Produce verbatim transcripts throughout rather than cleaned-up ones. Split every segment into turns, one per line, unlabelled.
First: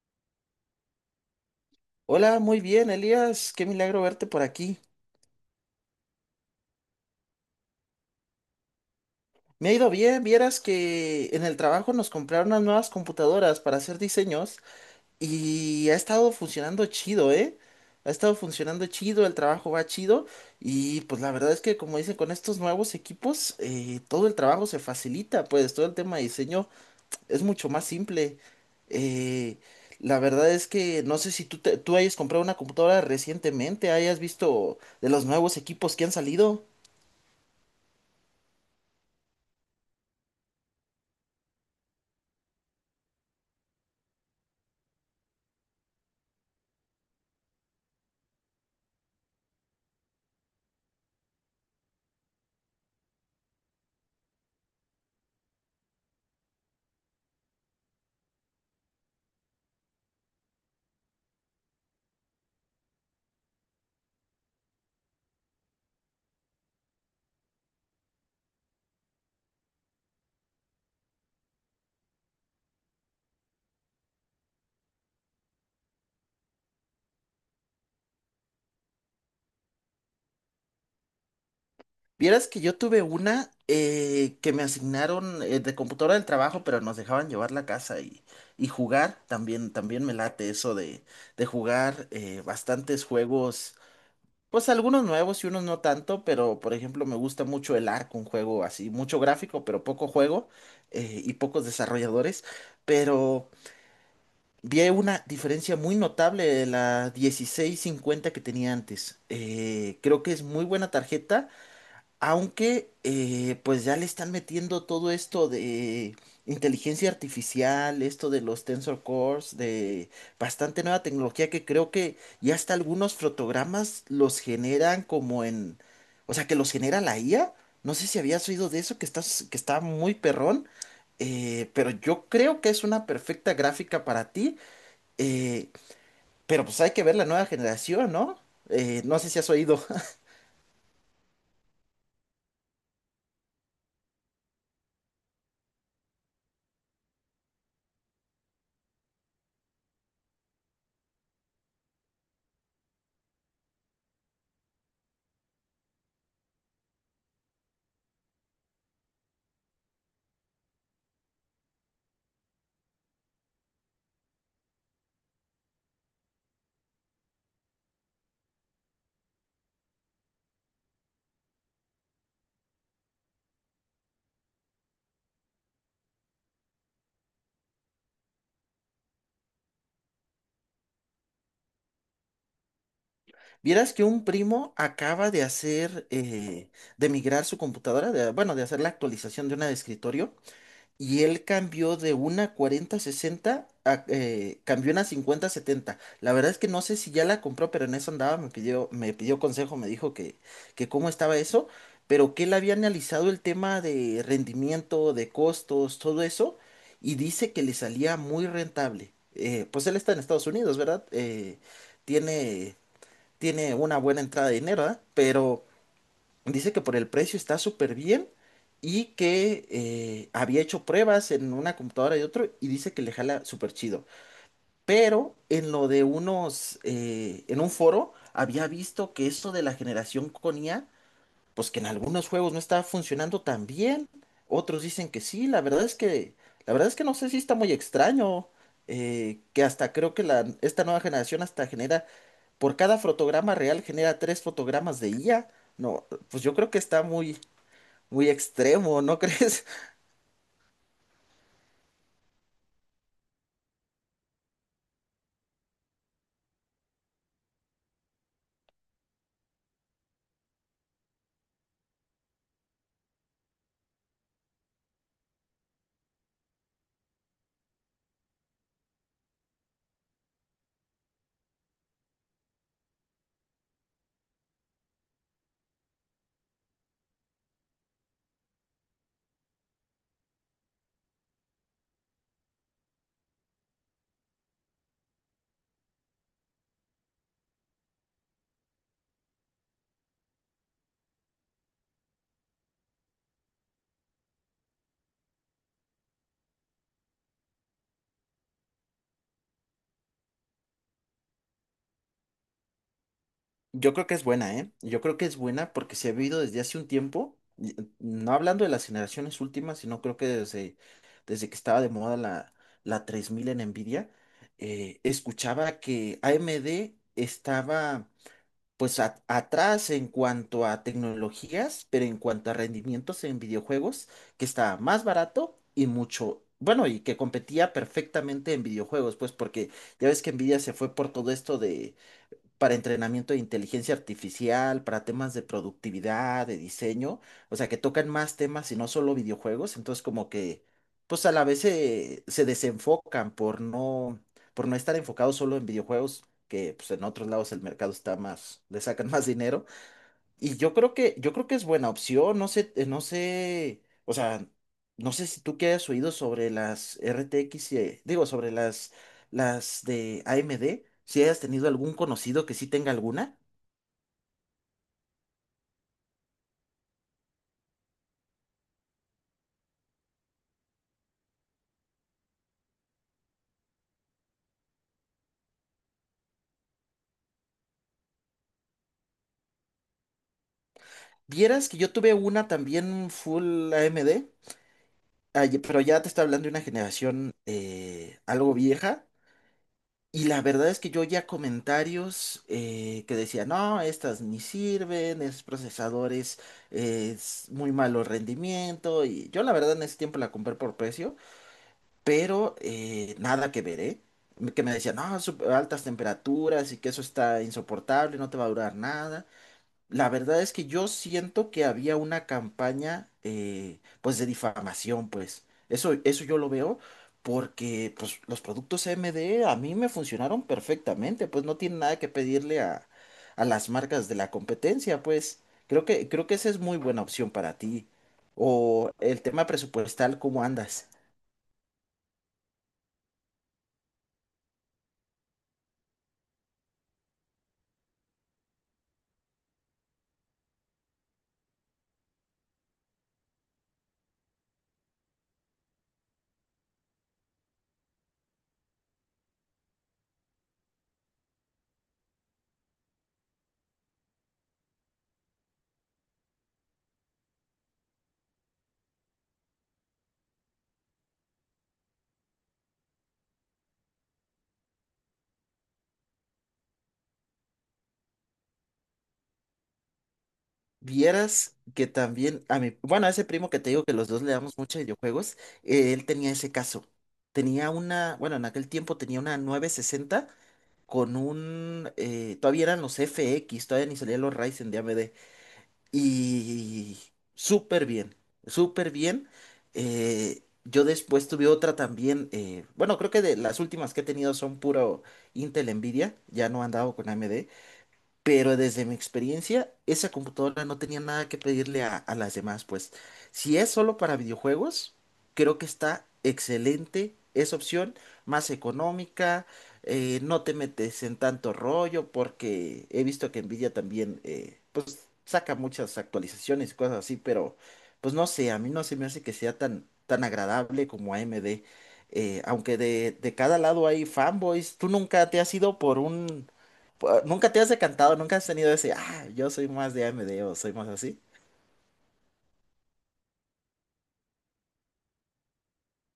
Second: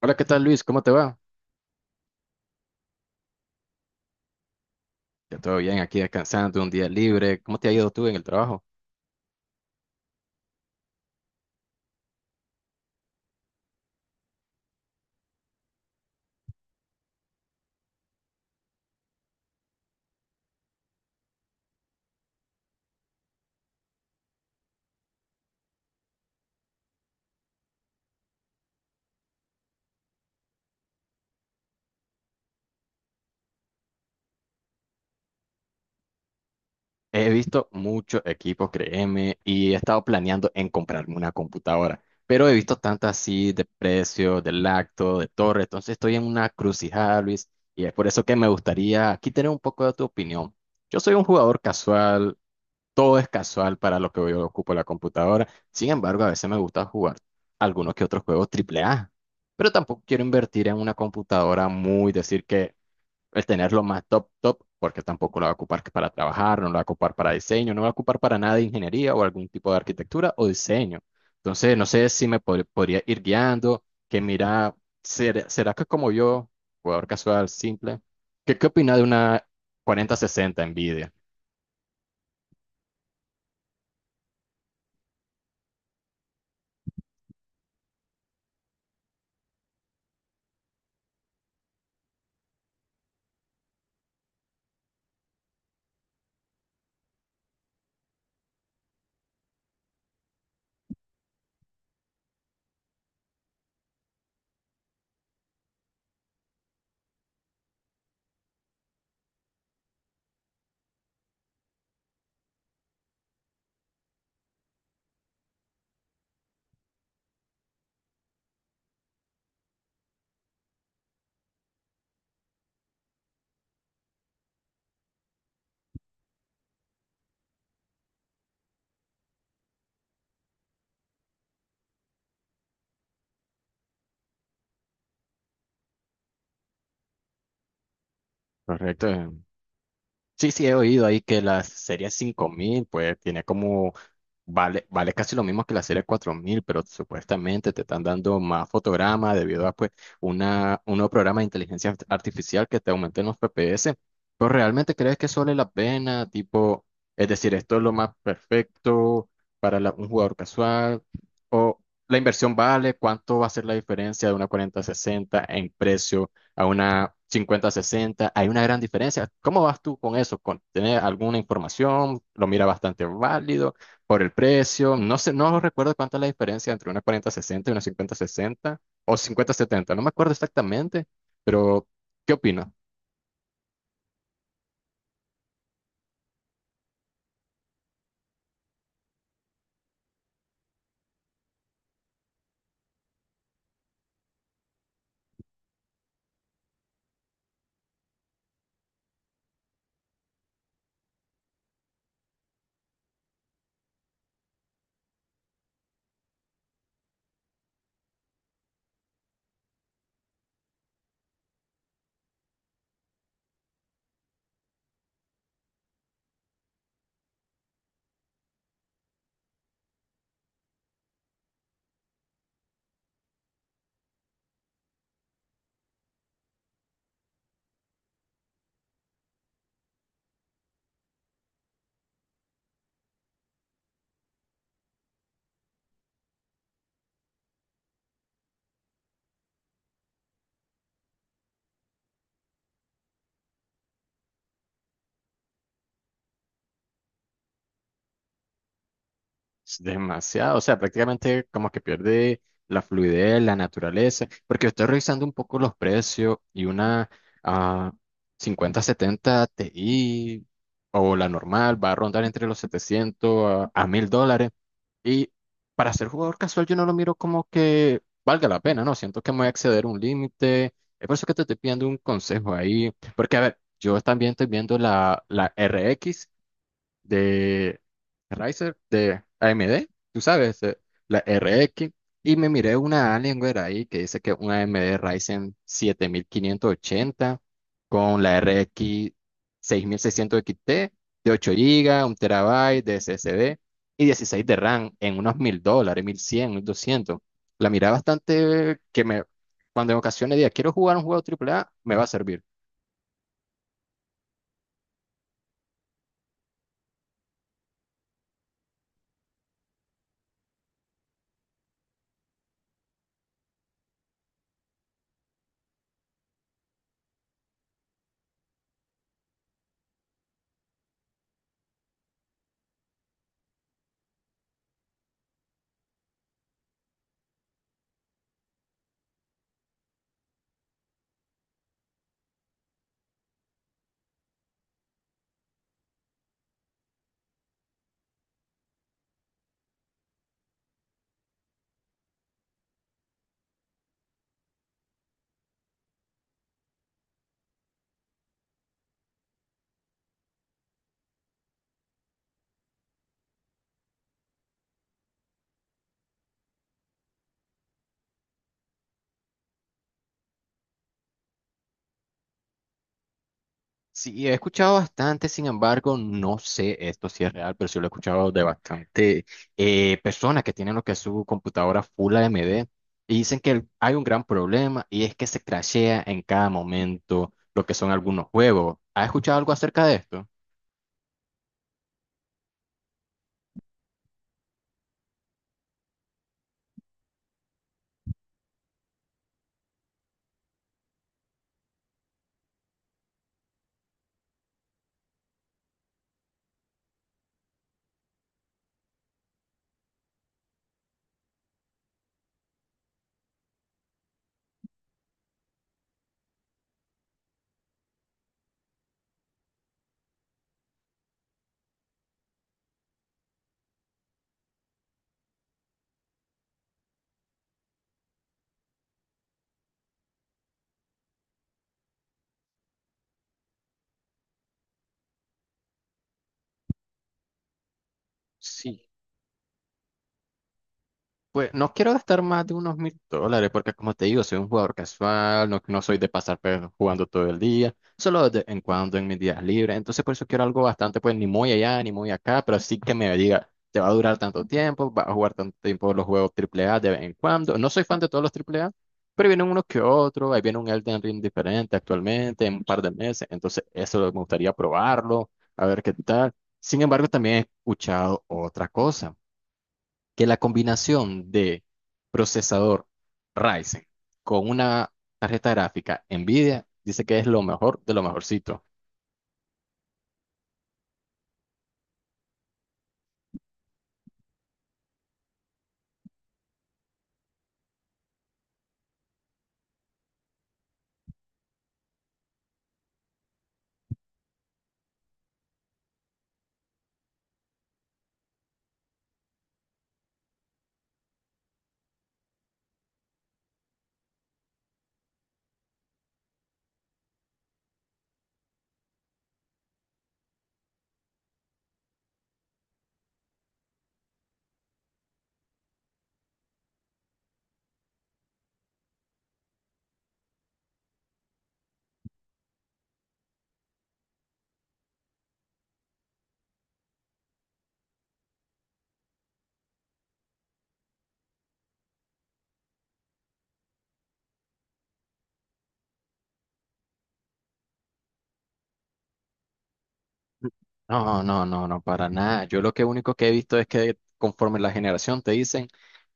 Hola, ¿qué tal Luis? ¿Cómo te va?
Hola, muy bien, Elías. Qué milagro verte por aquí.
Ya todo bien, aquí descansando, un día libre. ¿Cómo te ha ido tú en el trabajo?
Me ha ido bien, vieras que en el trabajo nos compraron unas nuevas computadoras para hacer diseños y ha estado funcionando chido, ¿eh? Ha estado funcionando chido, el trabajo va chido y pues la verdad es que como dicen, con estos nuevos equipos eh, todo el trabajo se facilita, pues todo el tema de diseño es mucho más simple. Eh, la verdad es que no sé si tú, te- tú hayas comprado una computadora recientemente, hayas visto de los nuevos equipos que han salido.
He visto muchos equipos, créeme, y he estado planeando en comprarme una computadora, pero he visto tantas así de precio, de lacto, de torre, entonces estoy en una crucijada, Luis, y es por eso que me gustaría aquí tener un poco de tu opinión. Yo soy un jugador casual, todo es casual para lo que yo ocupo la computadora, sin embargo, a veces me gusta jugar algunos que otros juegos triple a, pero tampoco quiero invertir en una computadora muy, decir que el tenerlo más top, top, porque tampoco lo va a ocupar que para trabajar, no lo va a ocupar para diseño, no lo va a ocupar para nada de ingeniería o algún tipo de arquitectura o diseño. Entonces, no sé si me pod- podría ir guiando, que mira, ¿será, será que como yo, jugador casual, simple, ¿qué, qué opina de una cuarenta sesenta Nvidia?
Vieras que yo tuve una eh, que me asignaron eh, de computadora del trabajo, pero nos dejaban llevar la casa y, y jugar. También, también me late eso de, de jugar eh, bastantes juegos, pues algunos nuevos y unos no tanto, pero por ejemplo me gusta mucho el Ark, un juego así, mucho gráfico, pero poco juego eh, y pocos desarrolladores. Pero vi una diferencia muy notable de la dieciséis cincuenta que tenía antes. Eh, creo que es muy buena tarjeta aunque, eh, pues ya le están metiendo todo esto de inteligencia artificial, esto de los Tensor Cores, de bastante nueva tecnología que creo que ya hasta algunos fotogramas los generan como en, o sea, que los genera la i a. No sé si habías oído de eso, que estás, que está muy perrón, eh, pero yo creo que es una perfecta gráfica para ti, eh, pero pues hay que ver la nueva generación, ¿no? Eh, no sé
Correcto.
si has oído.
Sí, sí, he oído ahí que la serie cinco mil, pues tiene como, vale, vale casi lo mismo que la serie cuatro mil, pero supuestamente te están dando más fotogramas debido a pues una, un nuevo programa de inteligencia art- artificial que te aumenten los F P S. Pero realmente crees que solo vale la pena, tipo, es decir, esto es lo más perfecto para la- un jugador casual, o la inversión vale, cuánto va a ser la diferencia de una cuarenta sesenta en precio a una cincuenta sesenta. Hay una gran diferencia. ¿Cómo vas tú con eso? ¿Con tener alguna información? ¿Lo mira bastante válido por el precio? No sé, no recuerdo cuánta es la diferencia entre una cuarenta sesenta y una cincuenta sesenta o cincuenta setenta. No me acuerdo exactamente, pero ¿qué opinas?
Vieras que un primo acaba de hacer, eh, de migrar su computadora, de- bueno, de hacer la actualización de una de escritorio, y él cambió de una cuarenta sesenta a, eh, cambió una cincuenta setenta. La verdad es que no sé si ya la compró, pero en eso andaba, me pidió, me pidió consejo, me dijo que, que cómo estaba eso, pero que él había analizado el tema de rendimiento, de costos, todo eso, y dice que le salía muy rentable. Eh, pues él está en Estados Unidos, ¿verdad? Eh, tiene tiene una buena entrada de dinero, ¿ah? Pero dice que por el precio está súper bien y que eh, había hecho pruebas en una computadora y otro y dice que le jala súper chido. Pero en lo de unos, eh, en un foro, había visto que eso de la generación con i a pues que en algunos juegos no está funcionando tan bien. Otros dicen que sí, la verdad es que, la verdad es que no sé si está muy extraño, eh, que hasta creo que la, esta nueva generación hasta genera, por cada fotograma real genera tres fotogramas de i a. No, pues yo creo que está muy, muy extremo, ¿no crees?
Es demasiado, o sea, prácticamente como que pierde la fluidez, la naturaleza, porque estoy revisando un poco los precios y una ah, cincuenta setenta Ti o la normal va a rondar entre los setecientos a, a mil dólares. Y para ser jugador casual yo no lo miro como que valga la pena, ¿no? Siento que me voy a exceder un límite. Es por eso que te estoy pidiendo un consejo ahí, porque a ver, yo también estoy viendo la, la R X de Riser de A M D, tú sabes, eh, la R X. Y me miré una Alienware ahí que dice que una A M D Ryzen siete mil quinientos ochenta con la R X seis mil seiscientos XT de ocho GB, un terabyte de SSD y dieciséis de RAM en unos mil dólares, mil cien, mil doscientos. La miré bastante que me, cuando en ocasiones diga, quiero jugar un juego triple a, me va a servir.
Yo creo que es buena, ¿eh? Yo creo que es buena porque se ha vivido desde hace un tiempo, y- no hablando de las generaciones últimas, sino creo que desde, desde que estaba de moda la, la tres mil en Nvidia, eh, escuchaba que A M D estaba pues a- atrás en cuanto a tecnologías, pero en cuanto a rendimientos en videojuegos, que estaba más barato y mucho, bueno, y que competía perfectamente en videojuegos, pues porque ya ves que Nvidia se fue por todo esto para entrenamiento de inteligencia artificial, para temas de productividad, de diseño, o sea, que tocan más temas y no solo videojuegos, entonces como que, pues a la vez se, se desenfocan por no, por no estar enfocados solo en videojuegos, que pues en otros lados el mercado está más, le sacan más dinero. Y yo creo que, yo creo que es buena opción, no sé, eh, no sé, o sea, no sé si tú que hayas oído sobre las R T X, eh, digo, sobre las, las de A M D, si hayas tenido algún conocido que sí tenga alguna.
Sí, he escuchado bastante, sin embargo, no sé esto si es real, pero sí lo he escuchado de bastante eh, personas que tienen lo que es su computadora full A M D y dicen que el- hay un gran problema y es que se crashea en cada momento lo que son algunos juegos. ¿Has escuchado algo acerca de esto?
Vieras que yo tuve una también full A M D, ah, ye- pero ya te está hablando de una generación eh, algo vieja. Y la verdad es que yo oía comentarios eh, que decían, no, estas ni sirven, esos procesadores eh, es muy malo rendimiento. Y yo la verdad en ese tiempo la compré por precio, pero eh, nada que ver, ¿eh? Que me decían, no, sup- altas temperaturas y que eso está insoportable, no te va a durar nada. La verdad es que yo siento que había una campaña, eh, pues, de difamación, pues. Eso, eso yo lo veo porque, pues, los productos M D a mí me funcionaron perfectamente, pues, no tiene nada que pedirle a, a las marcas de la competencia, pues. Creo que, creo que esa es muy buena opción para ti.
Sí.
O el tema presupuestal, ¿cómo andas?
Pues no quiero gastar más de unos mil dólares porque como te digo, soy un jugador casual, no, no soy de pasar pues, jugando todo el día, solo de vez en cuando en mis días libres. Entonces por eso quiero algo bastante, pues ni muy allá ni muy acá, pero sí que me diga, te va a durar tanto tiempo, vas a jugar tanto tiempo los juegos triple A de vez en cuando. No soy fan de todos los triple A pero vienen unos que otros, ahí viene un Elden Ring diferente actualmente en un par de meses, entonces eso me gustaría probarlo, a ver qué tal. Sin embargo, también he escuchado otra cosa que la combinación de procesador Ryzen con una tarjeta gráfica NVIDIA dice que es lo mejor de lo mejorcito.
Vieras que también a mi, bueno, a ese primo que te digo que los dos le damos mucho a videojuegos, eh, él tenía ese caso. Tenía una, bueno, en aquel tiempo tenía una nueve sesenta con un, eh, todavía eran los F X, todavía ni salían los Ryzen de A M D. Y súper bien, súper bien. Eh, yo después tuve otra también, eh, bueno, creo que de las últimas que he tenido son puro Intel Nvidia, ya no han dado con A M D. Pero desde mi experiencia, esa computadora no tenía nada que pedirle a, a las demás, pues. Si es solo para videojuegos, creo que está excelente esa opción, más económica, eh, no te metes en tanto rollo, porque he visto que Nvidia también, eh, pues, saca muchas actualizaciones y cosas así, pero, pues, no sé, a mí no se me hace que sea tan, tan agradable como A M D. Eh, aunque de, de cada lado hay fanboys, ¿tú nunca te has ido por un... Pu- ¿Nunca te has decantado? ¿Nunca has tenido ese, ah, yo soy más de A M D o soy más así?
No, no, no, no, para nada. Yo lo que único que he visto es que conforme la generación te dicen,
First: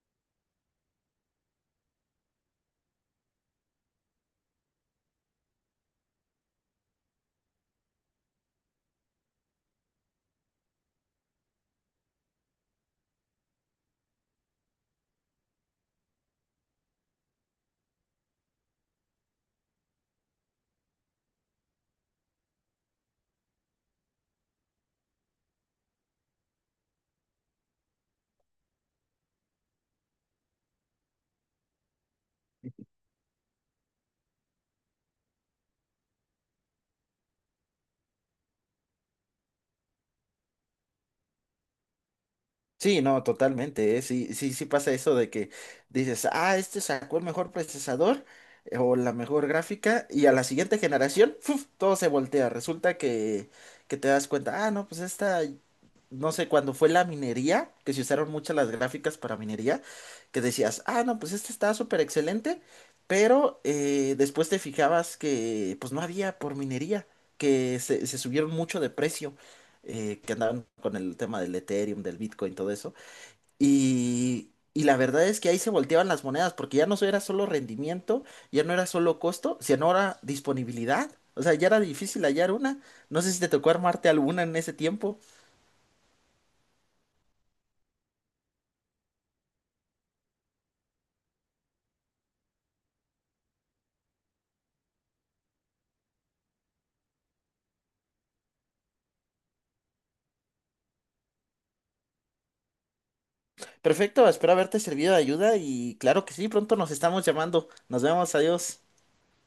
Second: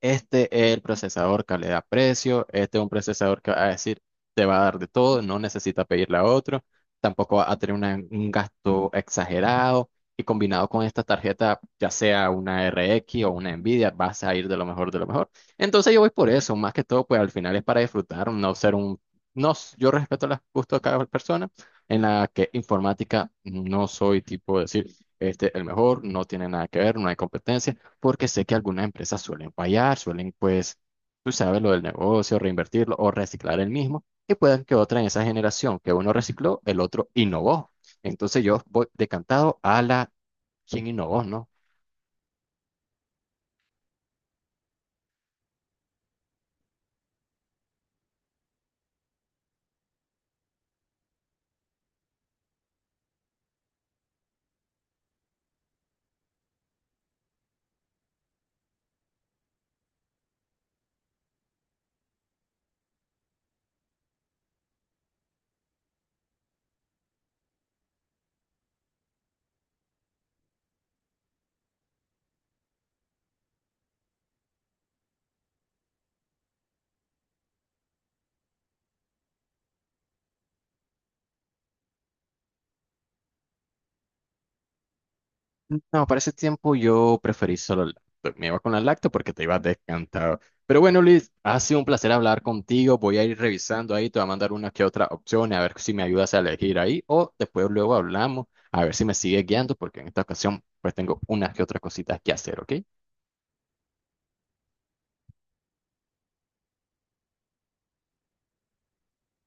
este es el procesador calidad-precio, este es un procesador que va a decir, te va a dar de todo, no necesita pedirle a otro, tampoco va a tener una- un gasto exagerado y combinado con esta tarjeta, ya sea una R X o una Nvidia, vas a ir de lo mejor de lo mejor. Entonces yo voy por eso, más que todo, pues al final es para disfrutar, no ser un... No, yo respeto los gustos de cada persona en la que informática no soy tipo de decir, este, el mejor, no tiene nada que ver, no hay competencia, porque sé que algunas empresas suelen fallar, suelen, pues, tú sabes, lo del negocio, reinvertirlo o reciclar el mismo, y pueden que otra en esa generación que uno recicló, el otro innovó. Entonces yo voy decantado a la quien innovó, ¿no?
Sí, no, totalmente, ¿eh? Sí, sí, sí pasa eso de que dices, ah, este sacó el mejor procesador eh, o la mejor gráfica y a la siguiente generación, ¡fuf! Todo se voltea. Resulta que, que te das cuenta, ah, no, pues esta no sé, cuando fue la minería, que se usaron muchas las gráficas para minería, que decías, ah, no, pues este está súper excelente, pero eh, después te fijabas que pues no había por minería, que se, se subieron mucho de precio, eh, que andaban con el tema del Ethereum, del Bitcoin, todo eso. Y, y la verdad es que ahí se volteaban las monedas, porque ya no era solo rendimiento, ya no era solo costo, sino era disponibilidad. O sea, ya era difícil hallar una. No sé si te tocó armarte alguna en ese tiempo.
No, para ese tiempo yo preferí solo el lacto. Me iba con la lacto porque te ibas descantado. Pero bueno, Luis, ha sido un placer hablar contigo. Voy a ir revisando ahí, te voy a mandar una que otra opción, a ver si me ayudas a elegir ahí. O después luego hablamos, a ver si me sigue guiando, porque en esta ocasión pues tengo unas que otras cositas que hacer, ¿ok?
Perfecto, espero haberte servido de ayuda y claro que sí, pronto nos estamos llamando. Nos vemos, adiós.